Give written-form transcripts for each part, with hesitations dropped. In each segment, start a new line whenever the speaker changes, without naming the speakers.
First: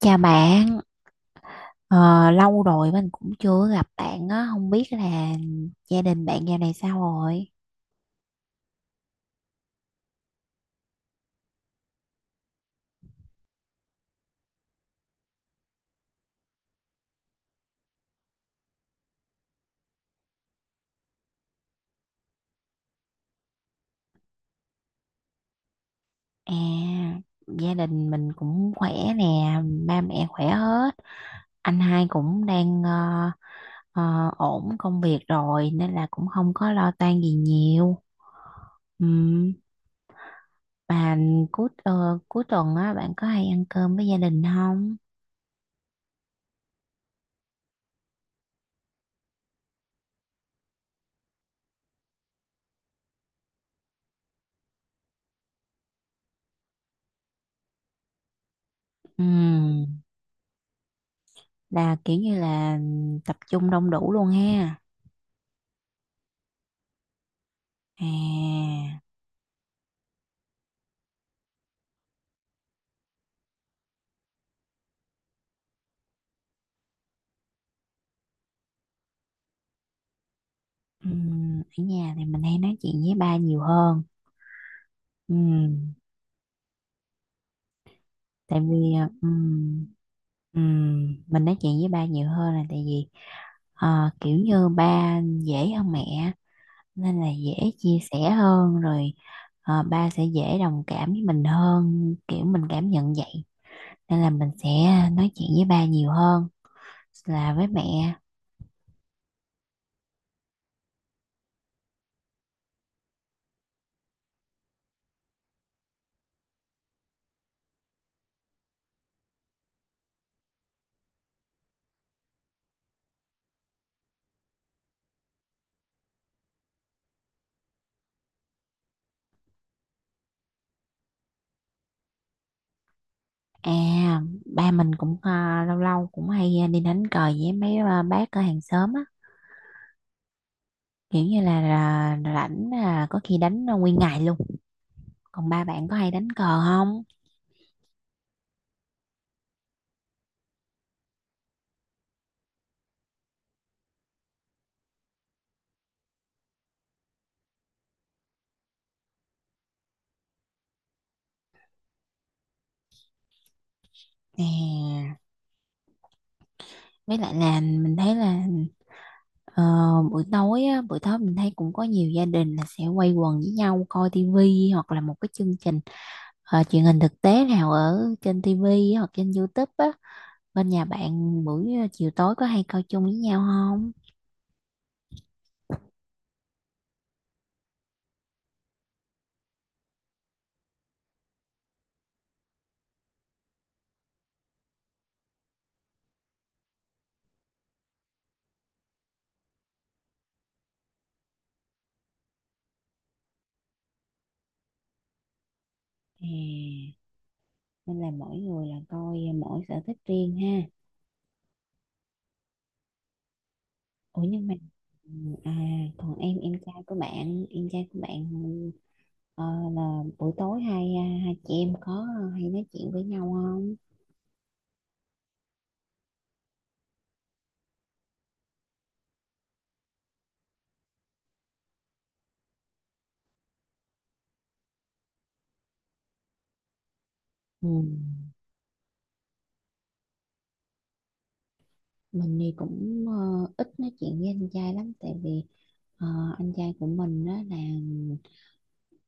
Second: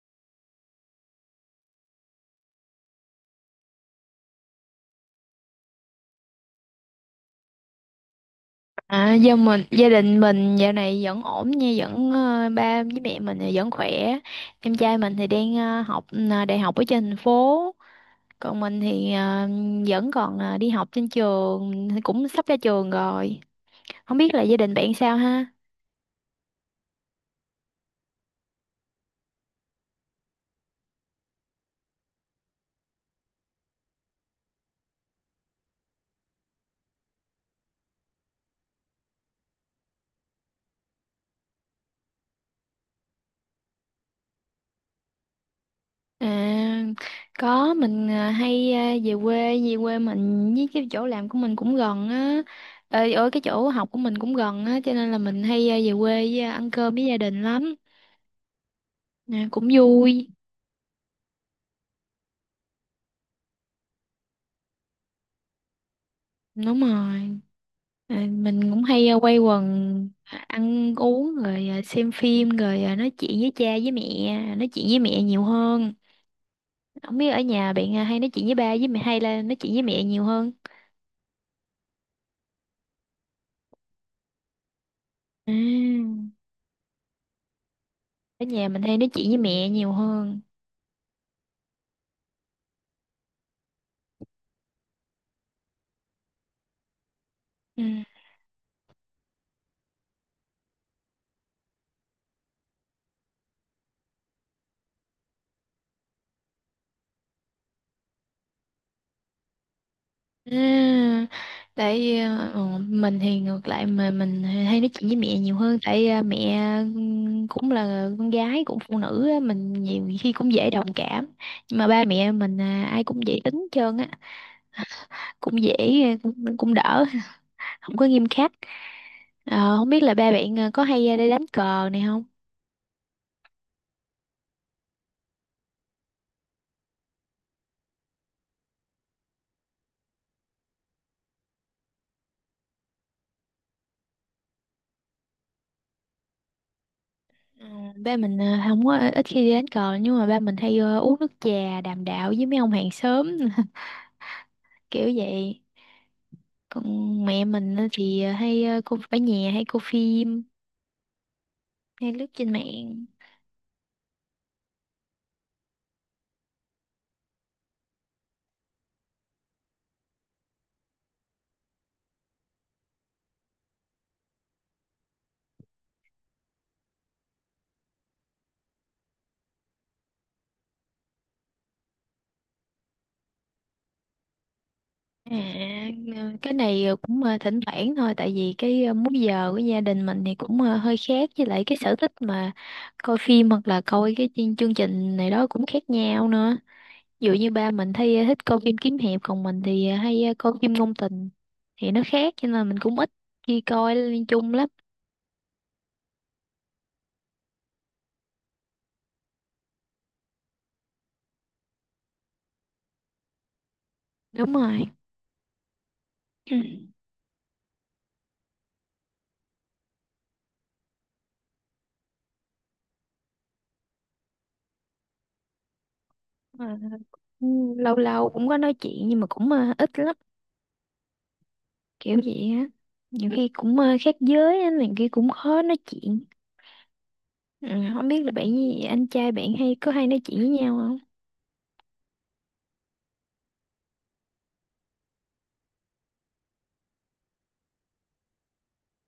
Chào bạn, ờ, lâu rồi mình cũng chưa gặp bạn á, không biết là gia đình bạn dạo này sao rồi?
À, do gia đình mình dạo này vẫn ổn nha, vẫn ba với mẹ mình thì vẫn khỏe. Em trai mình thì đang học đại học ở trên thành phố, còn mình thì vẫn còn đi học trên trường, cũng sắp ra trường rồi. Không biết là gia đình bạn sao ha?
À, gia đình mình cũng khỏe nè, ba mẹ khỏe hết, anh hai cũng đang ổn công việc rồi nên là cũng không có lo toan gì nhiều. Ừm, Bà cuối ờ, cuối tuần á, bạn có hay ăn cơm với gia đình không?
À, có mình hay về quê mình với cái chỗ làm của mình cũng gần á. Ờ, ở cái chỗ học của mình cũng gần á, cho nên là mình hay về quê ăn cơm với gia đình lắm. À, cũng
Ừm,
vui.
là kiểu như là tập trung đông đủ luôn ha.
Đúng rồi. À, mình cũng
À.
hay quay quần, ăn uống rồi, xem phim rồi, nói chuyện với cha với mẹ, nói chuyện với mẹ nhiều hơn. Không biết ở nhà bạn hay nói chuyện với ba với mẹ hay là nói chuyện với mẹ nhiều hơn?
Ở nhà thì mình hay nói chuyện với ba nhiều hơn.
À,
Ừm,
ở
tại
nhà mình
vì
hay
ờ,
nói chuyện với mẹ
ừm,
nhiều hơn.
ừm, mình nói chuyện với ba nhiều hơn là tại vì kiểu như ba dễ hơn mẹ nên là dễ
Ừ.
chia sẻ hơn rồi, ba sẽ dễ đồng cảm với mình hơn kiểu mình cảm nhận vậy nên là mình sẽ nói chuyện với ba nhiều hơn là với mẹ.
À, tại vì, mình thì ngược lại, mà mình hay nói chuyện với mẹ nhiều hơn tại mẹ cũng là con gái, cũng phụ nữ á, mình nhiều khi cũng dễ đồng cảm. Nhưng mà ba mẹ mình ai cũng dễ tính hết trơn á, cũng dễ, cũng đỡ, không có nghiêm khắc. Ờ, không biết là ba bạn có hay đi đánh cờ này không?
À, ba mình cũng lâu lâu cũng hay đi đánh cờ với mấy bác ở hàng xóm á, kiểu như là rảnh là có khi đánh là nguyên ngày luôn. Còn ba bạn có hay đánh cờ không?
Ờ, ba mình không có, ít khi đi đánh cờ, nhưng mà ba mình hay uống nước trà đàm đạo với mấy ông hàng xóm kiểu vậy. Còn mẹ mình á thì hay cô ở nhà hay cô phim, hay lướt trên mạng.
Nè, với lại là mình thấy là ờ, buổi tối á, buổi tối mình thấy cũng có nhiều gia đình là sẽ quây quần với nhau coi tivi hoặc là một cái chương trình truyền hình thực tế nào ở trên tivi hoặc trên YouTube á. Bên nhà bạn buổi chiều tối có hay coi chung với nhau không?
À, cái này cũng thỉnh thoảng thôi, tại vì cái múi giờ của gia đình mình thì cũng hơi khác, với lại cái sở thích mà coi phim hoặc là coi cái chương chương trình này đó cũng khác nhau nữa. Ví dụ như ba mình thấy thích coi phim kiếm hiệp, còn mình thì hay coi phim ngôn tình, thì nó khác, cho nên là mình cũng ít khi coi liên chung lắm.
À, nên là mỗi người là coi, mỗi sở thích riêng ha. Ủa, nhưng
Đúng
mà
rồi.
à còn em em
Ừ.
trai của bạn, ờ, là buổi tối hai hai chị em có hay nói chuyện với nhau không?
Ờ, lâu lâu cũng có nói chuyện nhưng mà cũng ít lắm, kiểu vậy á. Nhiều khi cũng khác giới á, này kia cũng khó nói chuyện. Ừ,
Ừ.
không biết là bạn với anh trai bạn hay có hay nói chuyện với nhau không?
Mình thì cũng ít nói chuyện với anh trai lắm tại vì ờ, anh trai của mình đó là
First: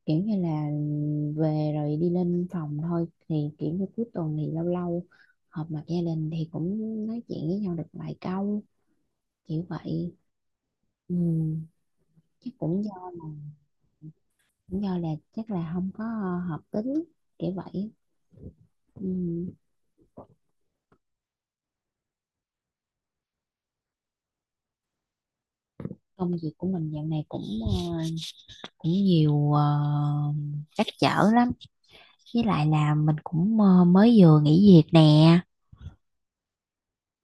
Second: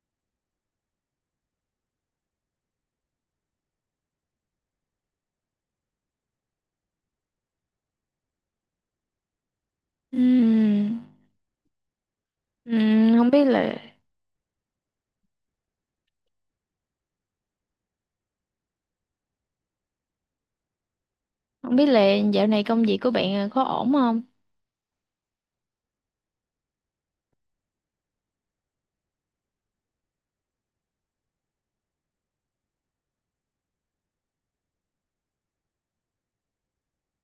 kiểu như là về rồi đi lên phòng thôi, thì kiểu như cuối tuần thì lâu lâu họp mặt gia đình thì cũng nói chuyện với nhau được vài câu, kiểu vậy.
Ừm.
Ừ. Chắc cũng do
ừm, không biết là
Lý do là chắc là không có hợp tính, kiểu vậy. Ừm,
Không biết là dạo này công việc của bạn có ổn không?
Công việc của mình dạo này cũng ờ, cũng nhiều trắc trở lắm, với lại là mình cũng mới vừa nghỉ việc nè,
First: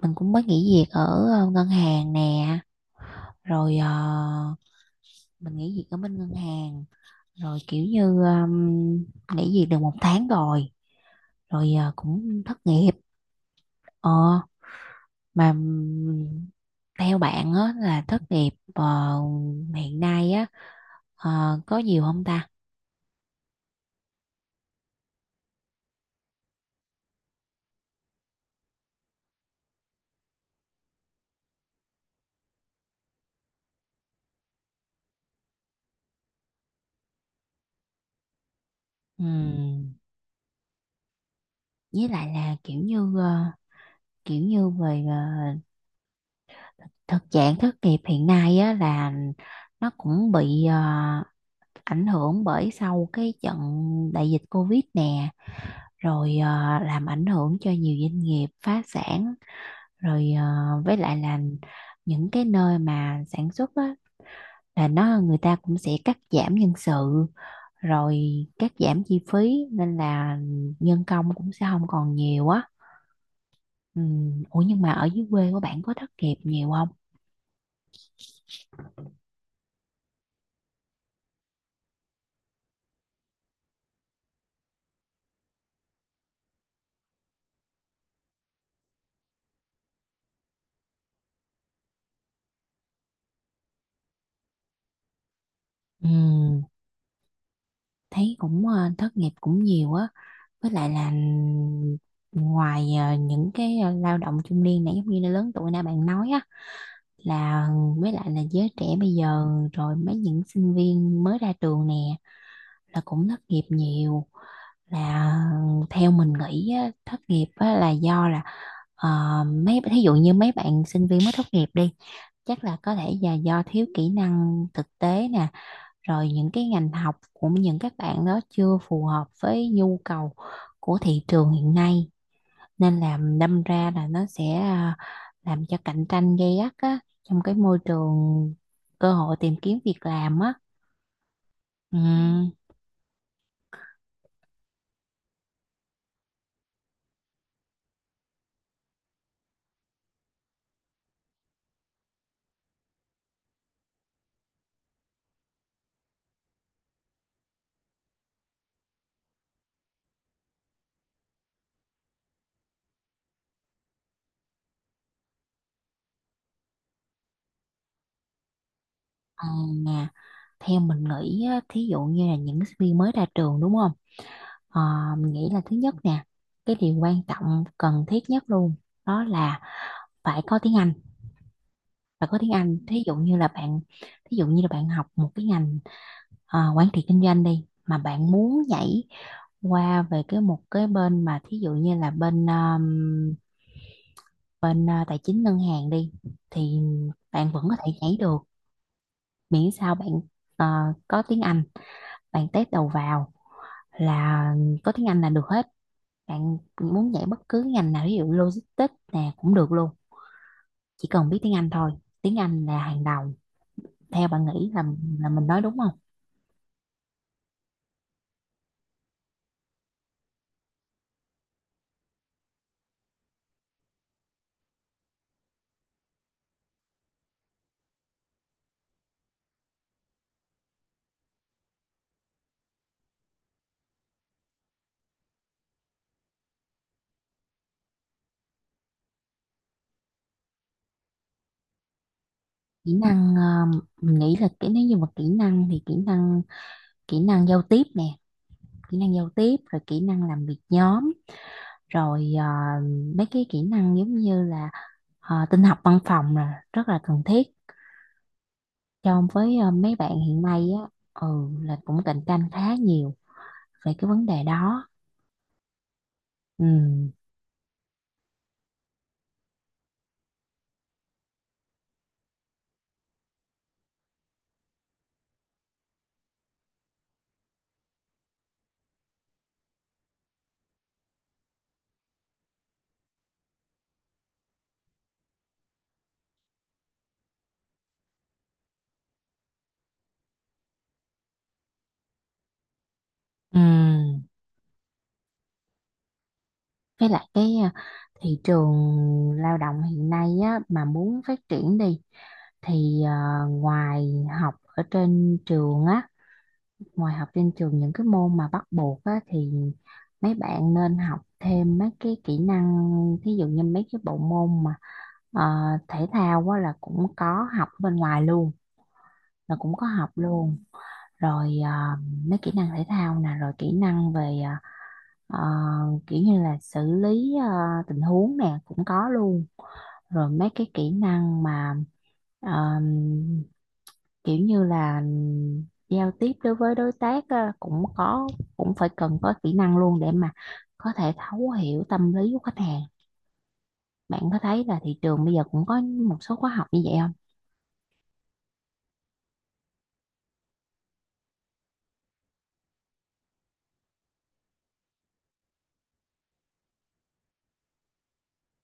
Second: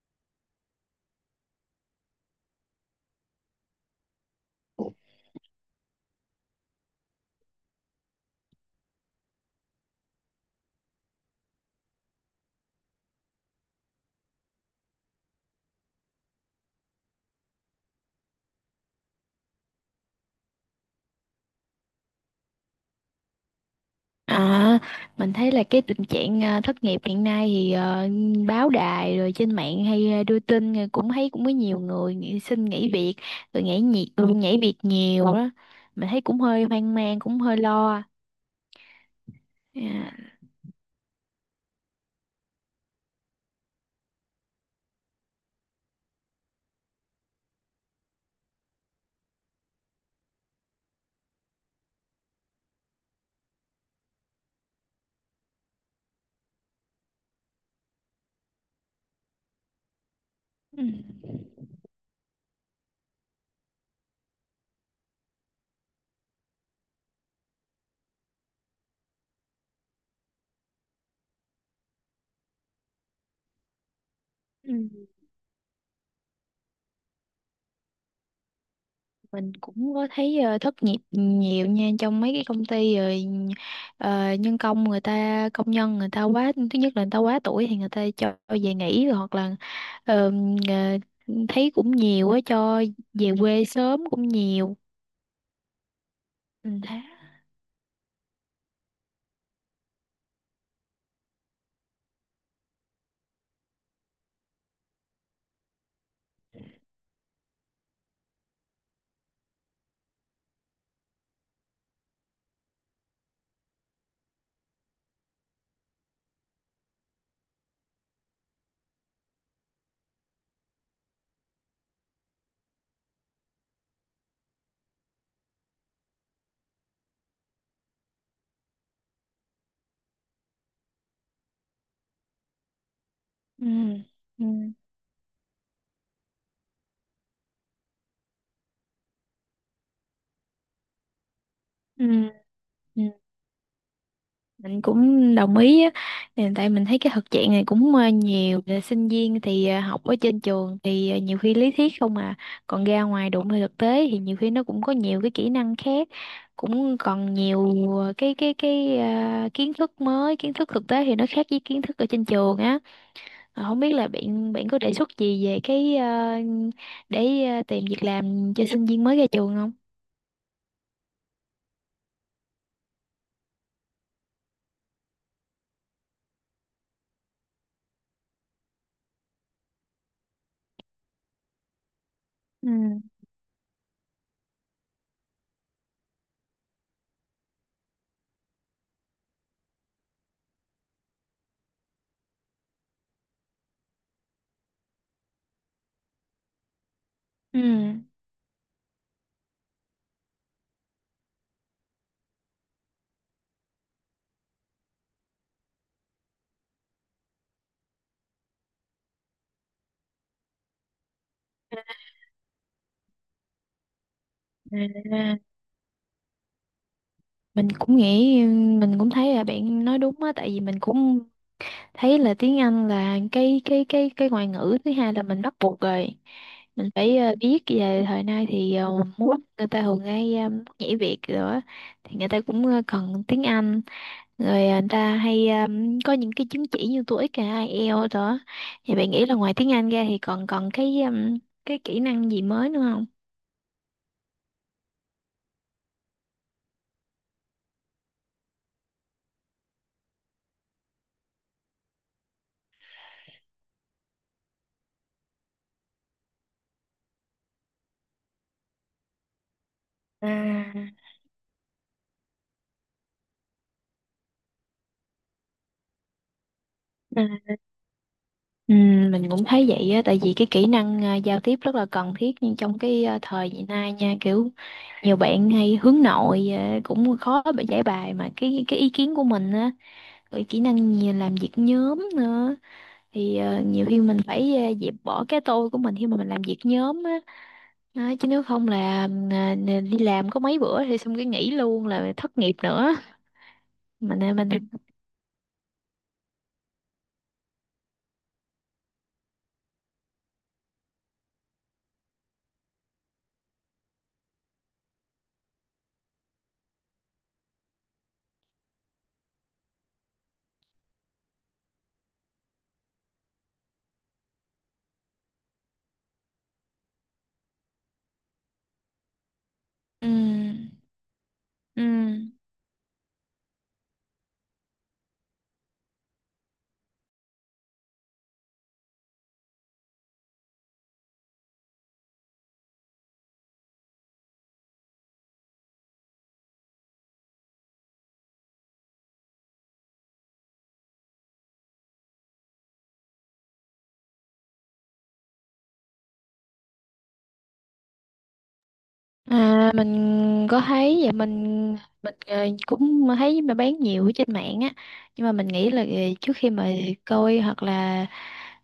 mình cũng mới nghỉ việc ở ngân hàng nè, rồi mình nghỉ việc ở bên ngân hàng rồi kiểu như nghỉ việc được một tháng rồi, rồi cũng thất nghiệp ờ mà theo bạn á, là thất nghiệp hiện nay á có nhiều không ta?
À, mình thấy là cái tình trạng thất nghiệp hiện nay thì báo đài rồi trên mạng hay đưa tin, rồi cũng thấy cũng có nhiều người nghỉ, xin nghỉ việc rồi nhảy việc, nhảy việc nhiều đó. Mình thấy cũng hơi hoang mang, cũng hơi lo.
Ừm,
À.
với lại là kiểu như kiểu như về thực trạng thất nghiệp hiện nay á là nó cũng bị ảnh hưởng bởi sau cái trận đại dịch Covid nè, rồi làm ảnh hưởng cho nhiều doanh nghiệp phá sản, rồi
Ừ.
với lại là những cái nơi mà sản xuất á là nó người ta cũng sẽ cắt giảm nhân sự rồi cắt giảm chi phí nên là nhân công cũng sẽ không còn nhiều á. Ừ. Ủa, nhưng mà ở
Ừ.
dưới quê của bạn có thất nghiệp nhiều không?
Mình cũng có thấy thất nghiệp nhiều nha, trong mấy cái công ty rồi ờ, nhân công người ta công nhân người ta quá, thứ nhất là người ta quá tuổi thì người ta cho về nghỉ, rồi hoặc là ờ, ờ, thấy cũng nhiều á, cho về quê sớm cũng nhiều,
Ừ.
mình thấy.
Thấy cũng thất nghiệp cũng nhiều á, với lại là ừ, ngoài những cái lao động trung niên này giống như là lớn tuổi nãy bạn nói á, là với lại là giới trẻ bây giờ rồi mấy những sinh viên mới ra trường nè là cũng thất nghiệp nhiều, là theo mình nghĩ á, thất nghiệp á, là do là Ờ, mấy thí dụ như mấy bạn sinh viên mới tốt nghiệp đi, chắc là có thể là do thiếu kỹ năng thực tế nè, rồi những cái ngành học của những các bạn đó chưa phù hợp với nhu cầu của thị trường hiện nay, nên là đâm
Ừ.
ra là nó
Ừ.
sẽ làm cho cạnh tranh gay gắt á trong cái môi trường cơ hội tìm kiếm việc làm á. Ừ.
Ừ. Ừ. Mình cũng đồng ý á. Ừ, tại mình thấy cái thực trạng này cũng nhiều. Là sinh viên thì học ở trên trường thì nhiều khi lý thuyết không à, còn ra ngoài đụng vào thực tế thì nhiều khi nó cũng có nhiều cái kỹ năng khác, cũng còn nhiều cái kiến thức mới, kiến thức thực tế thì nó khác với kiến thức ở trên trường á. Ờ, không biết là bạn bạn có đề xuất gì về cái để tìm việc làm cho sinh viên mới ra
à,
trường không?
nè, Theo mình nghĩ á, thí dụ như là những sinh viên mới ra trường đúng không? Ờ, mình nghĩ là thứ nhất nè, cái điều quan trọng cần thiết nhất luôn đó là phải có tiếng Anh. Và có tiếng
Ừ.
Anh. Thí dụ như là bạn học một cái ngành quản trị kinh doanh đi, mà bạn muốn nhảy qua về cái một cái bên mà thí dụ như là bên bên tài chính ngân hàng đi, thì bạn
Ừ.
vẫn có thể nhảy được miễn sao bạn ờ, có tiếng Anh, bạn test đầu vào là có tiếng Anh là được hết. Bạn muốn dạy bất cứ ngành nào ví dụ logistics nè cũng được luôn, chỉ cần biết tiếng Anh thôi, tiếng Anh là hàng đầu. Theo bạn nghĩ là
À,
mình nói đúng không?
mình cũng nghĩ, mình cũng thấy là bạn nói đúng á, tại vì mình cũng thấy là tiếng Anh là cái ngoại ngữ thứ hai là mình bắt buộc rồi, mình phải biết. Về thời nay thì muốn, người ta thường hay nhảy việc rồi á, thì người ta cũng cần tiếng Anh, rồi người ta hay có những cái chứng chỉ như TOEIC hay IELTS đó. Thì bạn nghĩ là ngoài tiếng Anh ra thì còn còn cái cái kỹ năng gì mới nữa
Kỹ
không?
năng mình nghĩ là cái nếu như mà kỹ năng giao tiếp nè, kỹ năng giao tiếp rồi kỹ năng làm việc nhóm, rồi mấy cái kỹ năng giống như là tin học văn phòng là rất là cần thiết cho với mấy bạn
À.
hiện nay á. Ừ. Là cũng cạnh tranh khá nhiều về cái vấn đề đó. Ừ.
ừ, Ừ, mình cũng thấy vậy á, tại vì cái kỹ năng giao tiếp rất là cần thiết, nhưng trong cái thời hiện nay nha, kiểu nhiều bạn hay hướng nội cũng khó bị giải bài mà cái ý kiến của mình á, rồi kỹ năng nhiều, làm việc nhóm nữa, thì nhiều khi mình phải dẹp bỏ cái tôi của mình khi mà mình làm việc nhóm á. Đó, chứ nếu không là đi làm có mấy bữa thì xong cái nghỉ luôn, là thất nghiệp nữa.
Ừ.
Mình.
Với lại cái thị trường lao động hiện nay á, mà muốn phát triển đi thì ngoài học ở trên trường á, ngoài học trên trường những cái môn mà bắt buộc á thì mấy bạn nên học thêm mấy cái kỹ năng, thí dụ như mấy cái bộ môn mà ờ, thể thao á là cũng có học bên ngoài luôn, là cũng có học luôn,
Ừ.
rồi
Ừ.
à, mấy kỹ năng thể thao nè rồi kỹ năng về ờ, kiểu như là xử lý tình huống nè cũng có luôn, rồi mấy cái kỹ năng mà ờ, kiểu như là giao tiếp đối với đối tác á, cũng có, cũng phải cần có kỹ năng luôn để mà có thể thấu hiểu tâm lý của khách hàng. Bạn có thấy là thị trường bây giờ cũng có một số khóa học như vậy không?
À, mình có thấy vậy. Mình cũng thấy mà bán nhiều ở trên mạng á, nhưng mà mình nghĩ là trước khi mà coi hoặc là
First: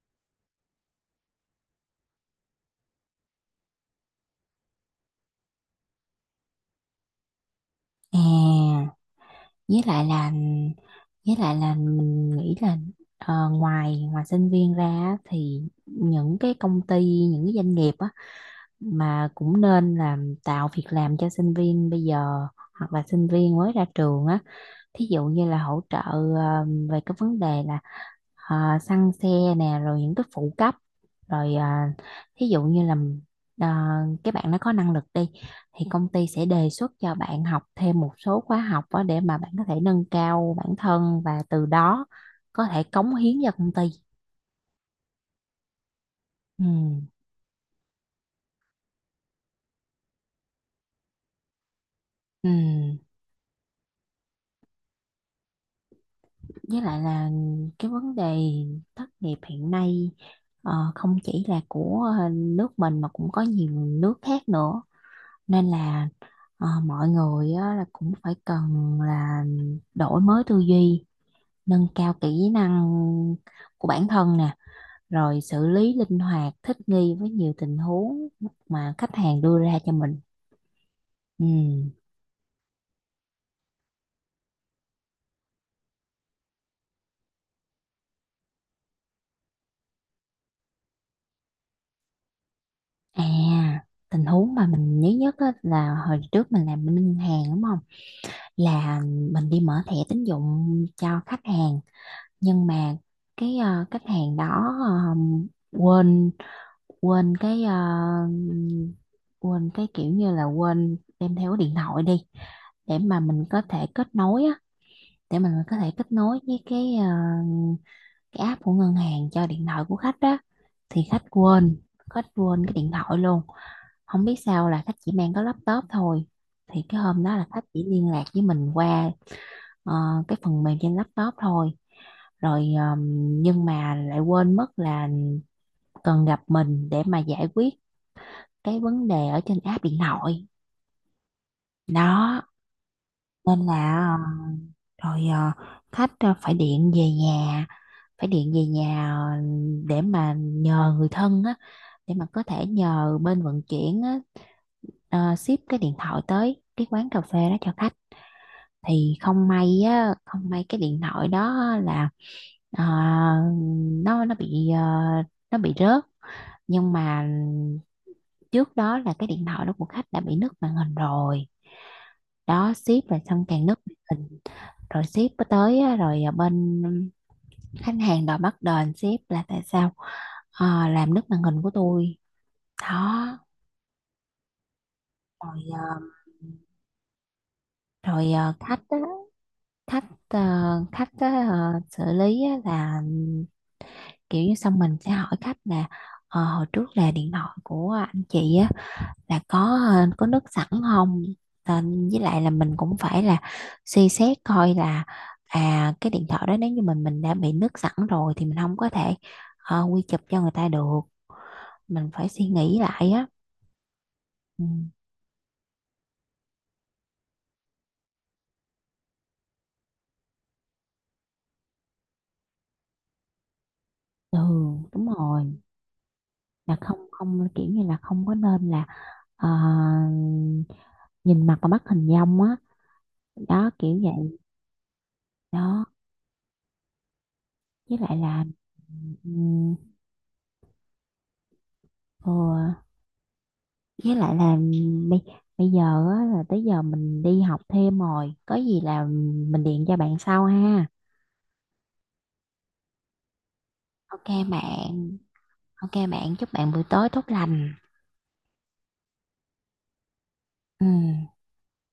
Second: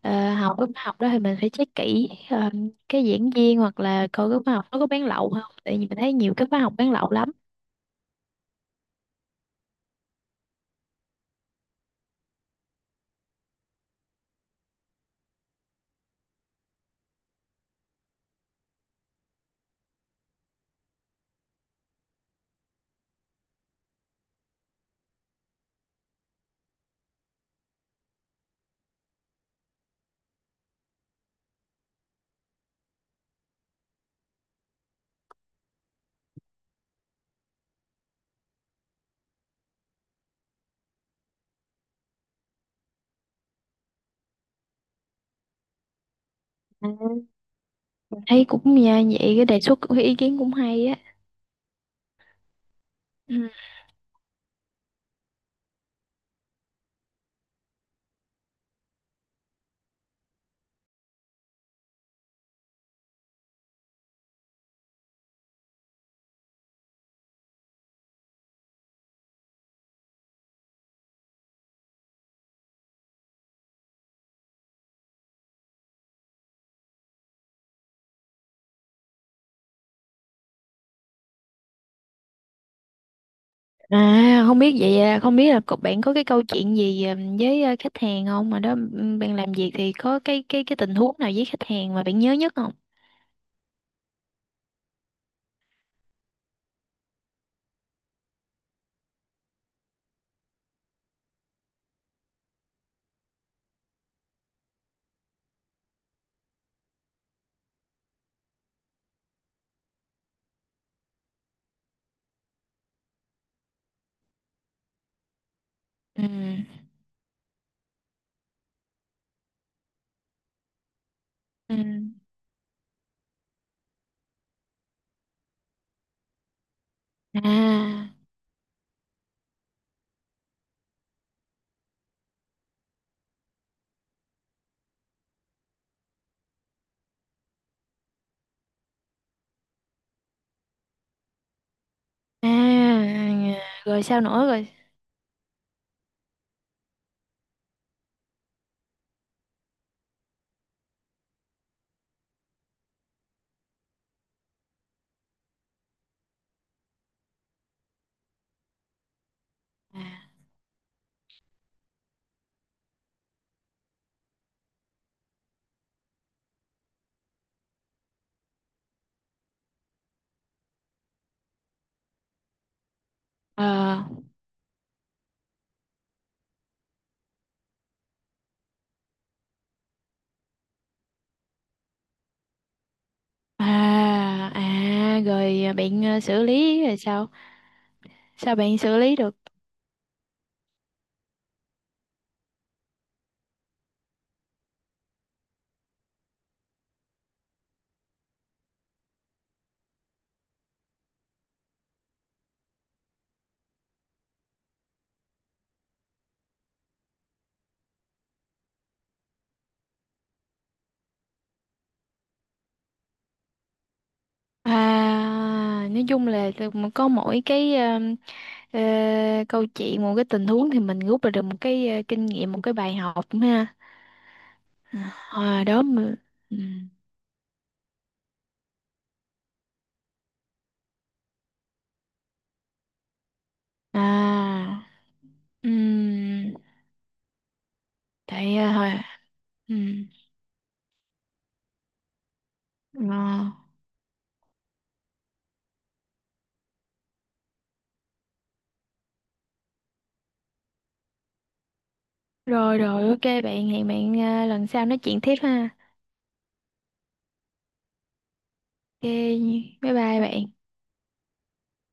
học lớp học đó thì mình phải check kỹ cái diễn viên hoặc là coi cái khóa học nó có bán lậu không, tại vì mình thấy nhiều cái khóa học bán lậu lắm.
à với lại là mình nghĩ là ngoài ngoài sinh viên ra á, thì những cái công ty những cái doanh nghiệp á mà cũng nên làm tạo việc làm cho sinh viên bây giờ hoặc là sinh viên mới ra trường á, thí dụ như là hỗ trợ về cái vấn đề là xăng xe nè rồi những cái phụ cấp, rồi thí dụ như là ờ, cái bạn nó có năng lực đi thì công ty sẽ đề xuất cho bạn học thêm một số khóa học đó để mà bạn có thể nâng cao bản thân và từ đó có thể cống hiến cho công ty. Ừ.
À, thấy cũng nha, vậy cái đề xuất, cái ý kiến cũng hay á.
Ừ.
Ừ.
Với lại là cái vấn đề thất nghiệp hiện nay không chỉ là của nước mình mà cũng có nhiều nước khác nữa, nên là mọi người á, là cũng phải cần là đổi mới tư duy, nâng cao kỹ năng của bản thân nè, rồi xử lý linh hoạt thích nghi với nhiều tình huống mà khách hàng đưa ra cho mình. Ừ.
À, không biết vậy không biết là cậu bạn có cái câu chuyện gì với khách hàng không, mà đó ừ, bạn làm việc thì có cái tình huống nào với khách hàng mà bạn nhớ nhất không?
À, tình huống mà mình nhớ nhất á, là hồi trước mình làm bên ngân hàng đúng không, là mình đi mở thẻ tín dụng cho khách hàng, nhưng mà cái khách hàng đó quên quên cái ờ, quên cái kiểu như là quên đem theo cái điện thoại đi để mà mình có thể kết nối á, để mình có thể kết
Ừ.
nối với cái cái app của ngân hàng cho điện thoại của khách đó, thì khách
Ừ.
quên, cái điện thoại luôn, không biết sao là khách chỉ mang có laptop thôi. Thì cái hôm đó là khách chỉ
À.
liên lạc với mình qua ờ, cái phần mềm trên laptop thôi, rồi nhưng mà lại quên mất là cần gặp mình để mà giải quyết cái vấn đề ở trên app điện thoại đó,
À.
nên
À, rồi
là
sao nữa rồi?
ờ, rồi ờ, khách ờ, phải điện về nhà, phải điện về nhà ờ, để mà nhờ người thân á, để mà có thể nhờ bên vận chuyển á, ship cái điện thoại tới cái quán cà phê đó cho khách. Thì không may
À.
á, không may cái điện thoại đó là ờ, nó nó bị ờ, nó bị rớt. Nhưng mà trước đó là cái điện thoại đó của khách đã bị nứt màn hình rồi, đó ship rồi xong
Ờ.
càng nứt màn hình, rồi ship có tới á, rồi bên khách hàng đòi bắt đền ship là tại sao làm nứt màn hình của tôi. Đó,
À. À,
rồi
rồi
à,
bạn xử lý rồi sao?
rồi ờ,
Sao bạn
khách
xử
á,
lý được?
khách ờ, khách á, xử lý á là kiểu như xong mình sẽ hỏi khách là hồi trước là điện thoại của anh chị á là có nước sẵn không. Nên với lại là mình cũng phải là suy xét coi là cái điện thoại đó nếu như mình đã bị nước sẵn rồi thì mình không có thể quy chụp cho người ta được, mình phải suy nghĩ lại á. Ừ.
À nói chung là từ- mà có mỗi cái ờ, câu chuyện, một cái tình huống thì mình rút ra được một cái kinh nghiệm, một cái bài học ha.
Ừ. Đúng rồi,
À, đó mà. Ừ.
là không không kiểu như là không có nên là ờ, nhìn mặt và bắt hình dong á, đó kiểu vậy.
À. Ừ.
Đó. Với lại là
Tại hồi.
Ừ. Ừ.
Ừ.
Với lại là bây bây giờ á, là tới giờ mình đi học thêm rồi có gì là mình điện cho bạn sau ha.
Rồi rồi, ok bạn, hẹn bạn
Ok
lần sau nói
bạn.
chuyện tiếp ha.
Ok bạn, chúc bạn buổi tối tốt lành.
Ok, bye bye bạn.
Ừ.